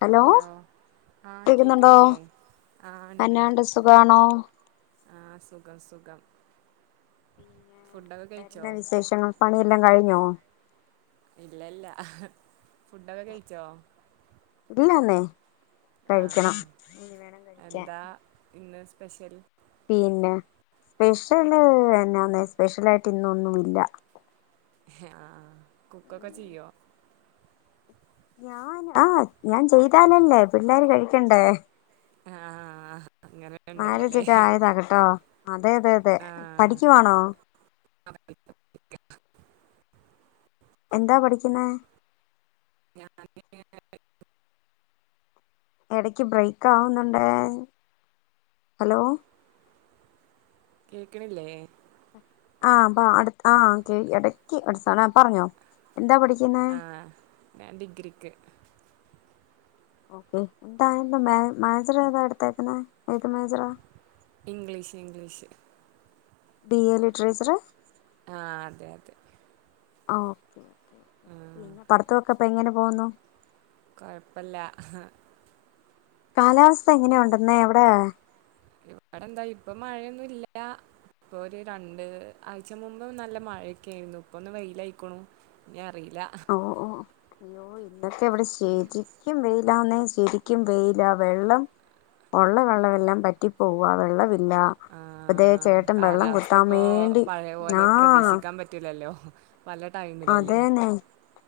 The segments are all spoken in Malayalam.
ഹലോ ആ കേക്കുന്നുണ്ടോ കേക്കണില്ലേ ആ ഇണ്ട്ണ്ട് എന്നാണ്ട് സുഖആണോ ആ സുഖം സുഖം ഫുഡൊക്കെ കഴിച്ചോ എന്ന വിശേഷങ്ങ പണിയെല്ലാം കഴിഞ്ഞോ ഇല്ല ഇല്ല ഫുഡൊക്കെ കഴിച്ചോ ഇല്ലന്നെ ആ കഴിക്കണം ഇനി വേണം കഴിക്കാൻ എന്താ ഇന്ന് സ്പെഷ്യൽ പിന്നെ സ്പെഷ്യല് എന്നാന്ന സ്പെഷ്യൽ ആയിട്ട് ഇന്നൊന്നുംല്ല ആ ആ കുക്കൊക്കെ ചെയ്യോ ഞാൻ ആ ഞാൻ ചെയ്താലല്ലേ പിള്ളോര് കഴിക്കണ്ടേ ആ അങ്ങനെ ഉണ്ടല്ലോല്ലേ മാരേജൊക്കെ ആയതാണുട്ടോ അതെയതെയതെ ആ പഠിക്കുവാണോ ക എന്താ പഠിക്കുന്നെ [unintelligible] ഇടക്ക് ബ്രേക്ക് ആവുന്നുണ്ട് ഹലോ കേക്കണില്ലേ ആ അപ്പ അടു ആഹ് ഇടക്ക് [unintelligible] പറഞ്ഞോ. എന്താ പഠിക്കുന്നേ ആഹ് ഞാൻ ഡിഗ്രിക്ക്. [unintelligible] മേജറ ഏതാ എടുത്തേക്കണെ ഏത് മേജറാ. English English BA literature. ആഹ് അതെ അതെ. ആ ഓക്കെ ആ പിന്നെ പഠിത്തയൊക്കെ ഇപ്പൊ എങ്ങനെ പോന്നു. കൊഴപ്പല്ല ആഹ് കാലാവസ്ഥ എങ്ങനെയുണ്ടെന്നെ അവിടെ. ഇവിടെ എന്താ ഇപ്പൊ മഴയൊന്നു ഇല്ല ഇപ്പൊ ഒരു രണ്ട് ആഴ്ച്ച മുമ്പ് നല്ല മഴയൊക്കെയിരുന്നു ഇപ്പൊയൊന്ന് വെയിലയിക്കണു ഇനി അറിയാം. ഓ ഓ അയ്യോ ഇനി അതൊക്കെ ഇവിടെ ശരിക്കും വെയില്. ഇതാണ് ശരിക്കും വെയില് വെള്ളം ഉള്ള വെള്ളവെല്ലാം പറ്റിപ്പോവാ വെള്ളം. ഇല്ല ആ, അതേ ചേട്ടൻ വെള്ളം കാലാവസ്ഥ കുത്താൻ ഇപ്പോ വേണ്ടി പഴയ പോലെ ആഹ് പ്രതീക്ഷിക്കാൻ പറ്റൂലല്ലോ പല ടൈമിലല്ലേ അതെന്നെ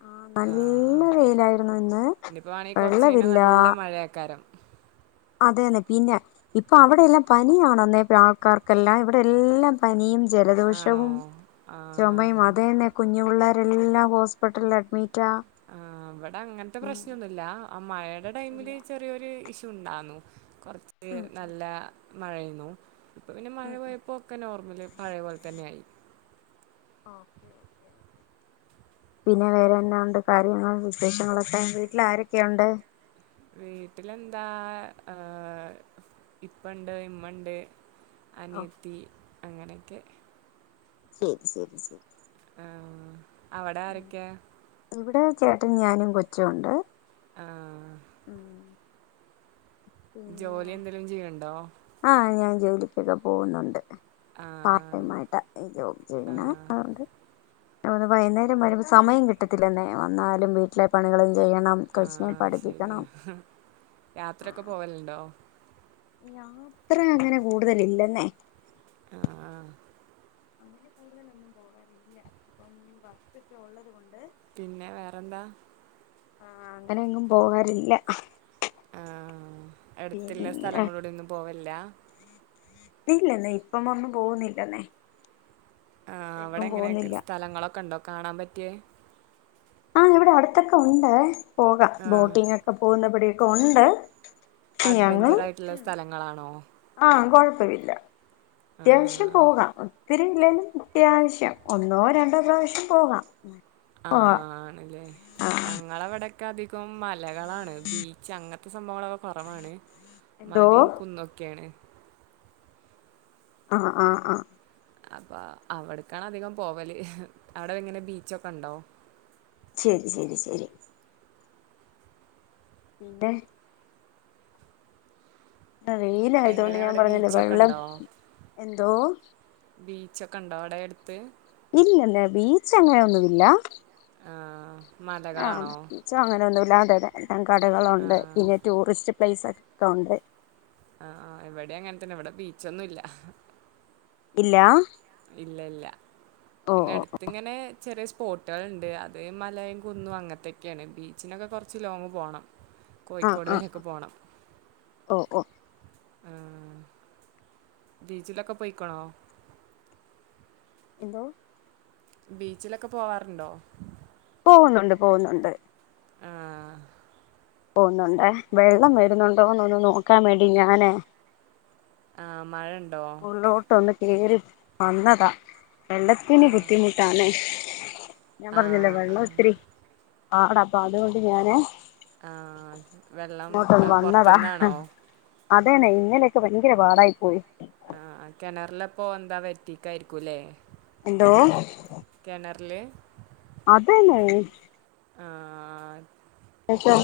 ആ നല്ല വെയിലായിരുന്നു ഇന്ന് ഇനിയിപ്പോ ആണെങ്കിൽ കുറച്ച് കഴിഞ്ഞാൽ വെള്ളവില്ല. നല്ല മഴയാക്കാരം അതെന്നെ പിന്നെ ഇപ്പൊ അവിടെയെല്ലാം പനിയണന്നേ ആൾക്കാർക്കെല്ലാം ഇവിടെ എല്ലാം പനിയും. ആണോ ജലദോഷവും ആ ചുമയും അതന്നെ കുഞ്ഞുപുള്ളരെ. എല്ലാ ഹോസ്പിറ്റൽ അഡ്മിറ്റ്. ആഹ് ഇവിടെ അങ്ങനെത്തെ പ്രശ്നമൊന്നുമില്ല ആ മഴയുടെ ഇല്ല ടൈമില് ചെറിയൊരു ഇഷ്യ ഉണ്ടെന്ന് കുറച്ച് ഉം ഇത് നല്ല. മഴയിന്നു ഇപ്പൊ പിന്നെ മഴ ഉം ഉം പോയപ്പോക്കെ നോർമില്. പഴയപോലെ തന്നെയായി. പിന്നെ വേറെയന്നെ ഉണ്ട് കാര്യങ്ങൾ വിശേഷങ്ങളൊക്കെ വീട്ടിൽ ആരൊക്കെയുണ്ട്. വീട്ടിലെന്താ ആഹ് ഇപ്പണ്ട് ഇമ്മണ്ട്. ഓ അനയത്തി. അങ്ങനെയെക്കെ ശരി ശരി ശരി ആഹ് അവിടെ ഉം ആരെയൊക്കെയാ ഇവിടെ ചേട്ടൻ ഞാനും കൊച്ചുവുണ്ട്. ആഹ് ഉം ജോലി എന്തെലും ചെയ്യണ്ടോ. ആഹ ഞാൻ ജോലിക്കൊക്കെ പോകുന്നുണ്ട് പാർടൈം ആഹ് ആയിട്ട് ഈ ജോബ് ചെയ്യണ് ആഹ് അതുകൊണ്ട് [unintelligible] വൈയ്യ്ന്നേരം വരുമ്പോ സമയം കിട്ടത്തില്ലെന്നെ വന്നാലും വീട്ടിലെ പണികള് ആഹ് ആഹ് ശെരിയാ യാത്രയൊക്കെ പോവൽണ്ടോ യാത്ര അങ്ങന കൂട്തലില്ലന്നേ ആഹ് ആഹ് അങ്ങന കൂട്തലൊന്നും പോവാറില്ല ഇപ്പം വർക്ക്ക്കെ ഒള്ളത് കൊണ്ട് പിന്നെ വേറെന്താ ആഹ് അങ്ങന എങ്ങും പോവാറില്ല ആഹ് ആഹ് അട്ത്ത്ള്ള സ്ഥലങ്ങളുട ഒന്നും പോവ ഇല്ലാ ന്നില്ലെന്നെ ഇപ്പം ഒന്നും പോവുന്നില്ലെന്നെ ആഹ് അവട എങ്ങനെക്കെ സ്ഥലങ്ങളൊക്കൊണ്ടോ കാണാം പറ്റിയേ ആഹ് ഇവട അടുത്തൊക്കെയുണ്ട് പോകാം ബോട്ടിംഗ് ഒക്ക പോവ്ന്ന പടി ക്ക ഒണ്ട് അഡ്വഞ്ചർ ആയിട്ടിള്ള സ്ഥലങ്ങളാണോ ആഹ് കൊഴപ്പവില്ല ത്യാവിശ്യം ആഹ് പോകാം ത്തിരി ഇല്ലേലും ത്യാവശ്യം ഒന്നോ രണ്ടോ പ്രാവശ്യം പോവാം ആഹ് ആണല്ലേ ഞങ്ങളവിടെ ക്ക് അധികോം മൽ ല കളാണ് ബീച്ച് അങ്ങ ക്ക് സ്വഭാവകളെയൊക്കെ കൊറവാണ് എന്തോ മലയും കുന്നുക്കേണ് ആഹ് ആഹ് ആഹ് അപ്പോ അവ്ട്ക്കാണ് അധികം പോവല് അവട വെങ്ങനെ ബീച്ചൊക്കൊണ്ടോ ശെരി ശെരി ശെരി പിന്നെ ന്ന വെയിലായതോണ്ട് എങ്ങനെ ഞാൻ അവിടെ പറഞ്ഞില്ലേ ബീച്ചൊക്കെ വെള്ളം ഉണ്ടോ എന്തോ ബീച്ചൊക്കോണ്ടോ അവ്ടെ എട്ത്ത് ഇല്ലല്ല ബീച്ച് അങ്ങനെയൊന്നുവില്ല ആ, ആഹ് മലകളാണോ ബീച്ചോ അങ്ങനൊന്നു [unintelligible] ആ, കടകളൊണ്ട് പിന്നെ ടൂറിസ്റ്റ് [unintelligible] ആഹ എവിടെ അങ്ങനെത്തന്നെ ഇവിടെ ബീച്ചൊന്നുംല്ല ഇല്ല ഇല്ല ഇല്ല ഓ പിന്നെ ഓ അടുത്തിങ്ങനെ ചെറിയ സ്പോട്ടുകളുണ്ട് അത് മലയും കുന്നും അങ്ങനത്തൊക്കെയാണ് ബീച്ചിനൊക്കെ കുറച്ച് ലോങ്ങ് പോകണം ആഹ് കോഴിക്കോട് ആഹ് വരെയൊക്കെ ആ പോകണം ഓ ഓ ആ ബീച്ചിലൊക്കെ പോയിക്ക്ണോ എന്തോ ബീച്ചിലൊക്കെ പോവാറുണ്ടോ പോകുന്നുണ്ട് പോകുന്നുണ്ട് ആഹ പോന്നുന്നുണ്ടേ വെള്ളം വരുന്നുണ്ടോന്ന്ന്നോക്കാൻ വേണ്ടി ഞാനേ ആഹ മഴ ഉണ്ട് ഉള്ളോട്ട് ഒന്ന് കേറി വന്നതാ ആ വെള്ളത്തിന് ബുദ്ധിമുട്ടാണ് ഞാൻ ആ പറഞ്ഞില്ലേ ആ വെള്ളം ഇത്തിരി ആട അപ്പൊ അതുകൊണ്ട് ഞാന് ആഹ വെള്ളം പൊറത്തുന്നാണോ അതെന്നെ ഇങ്ങനെയൊക്കെ ഭയങ്കര പാടായി പോയി ആഹ കിണറില പോ എന്താ വറ്റീക്കായിരിക്കൂല്ലേ എന്തോ റ്റില് അതേന്നെ ഇപ്പൊ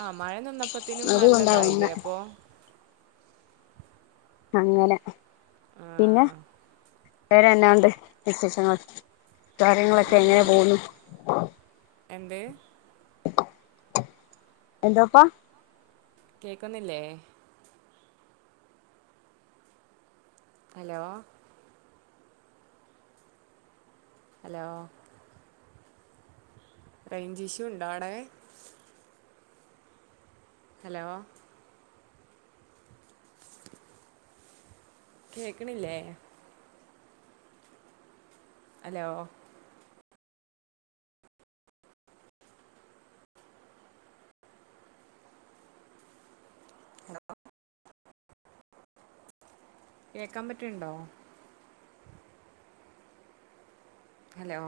ആഹ മഴ നിന്നപ്പത്തിനും അതുകൊണ്ടാ വന്നെ നല്ലതായില്ലേ അപ്പൊ അങ്ങനെ ആഹ വേറെ എന്നാ ഉണ്ട് വിശേഷങ്ങൾ കാര്യങ്ങളൊക്കെ എങ്ങനാ പോകുന്നു എന്തേ എന്താപ്പാ കേക്കുന്നില്ലേ ഹലോ ഹലോ റേഞ്ച് ഷു ഇണ്ടോ അടെ ഹലോ കേക്കണില്ലേ ഹലോ കേക്കാൻ പറ്റ്ണ്ടോ ഹലോ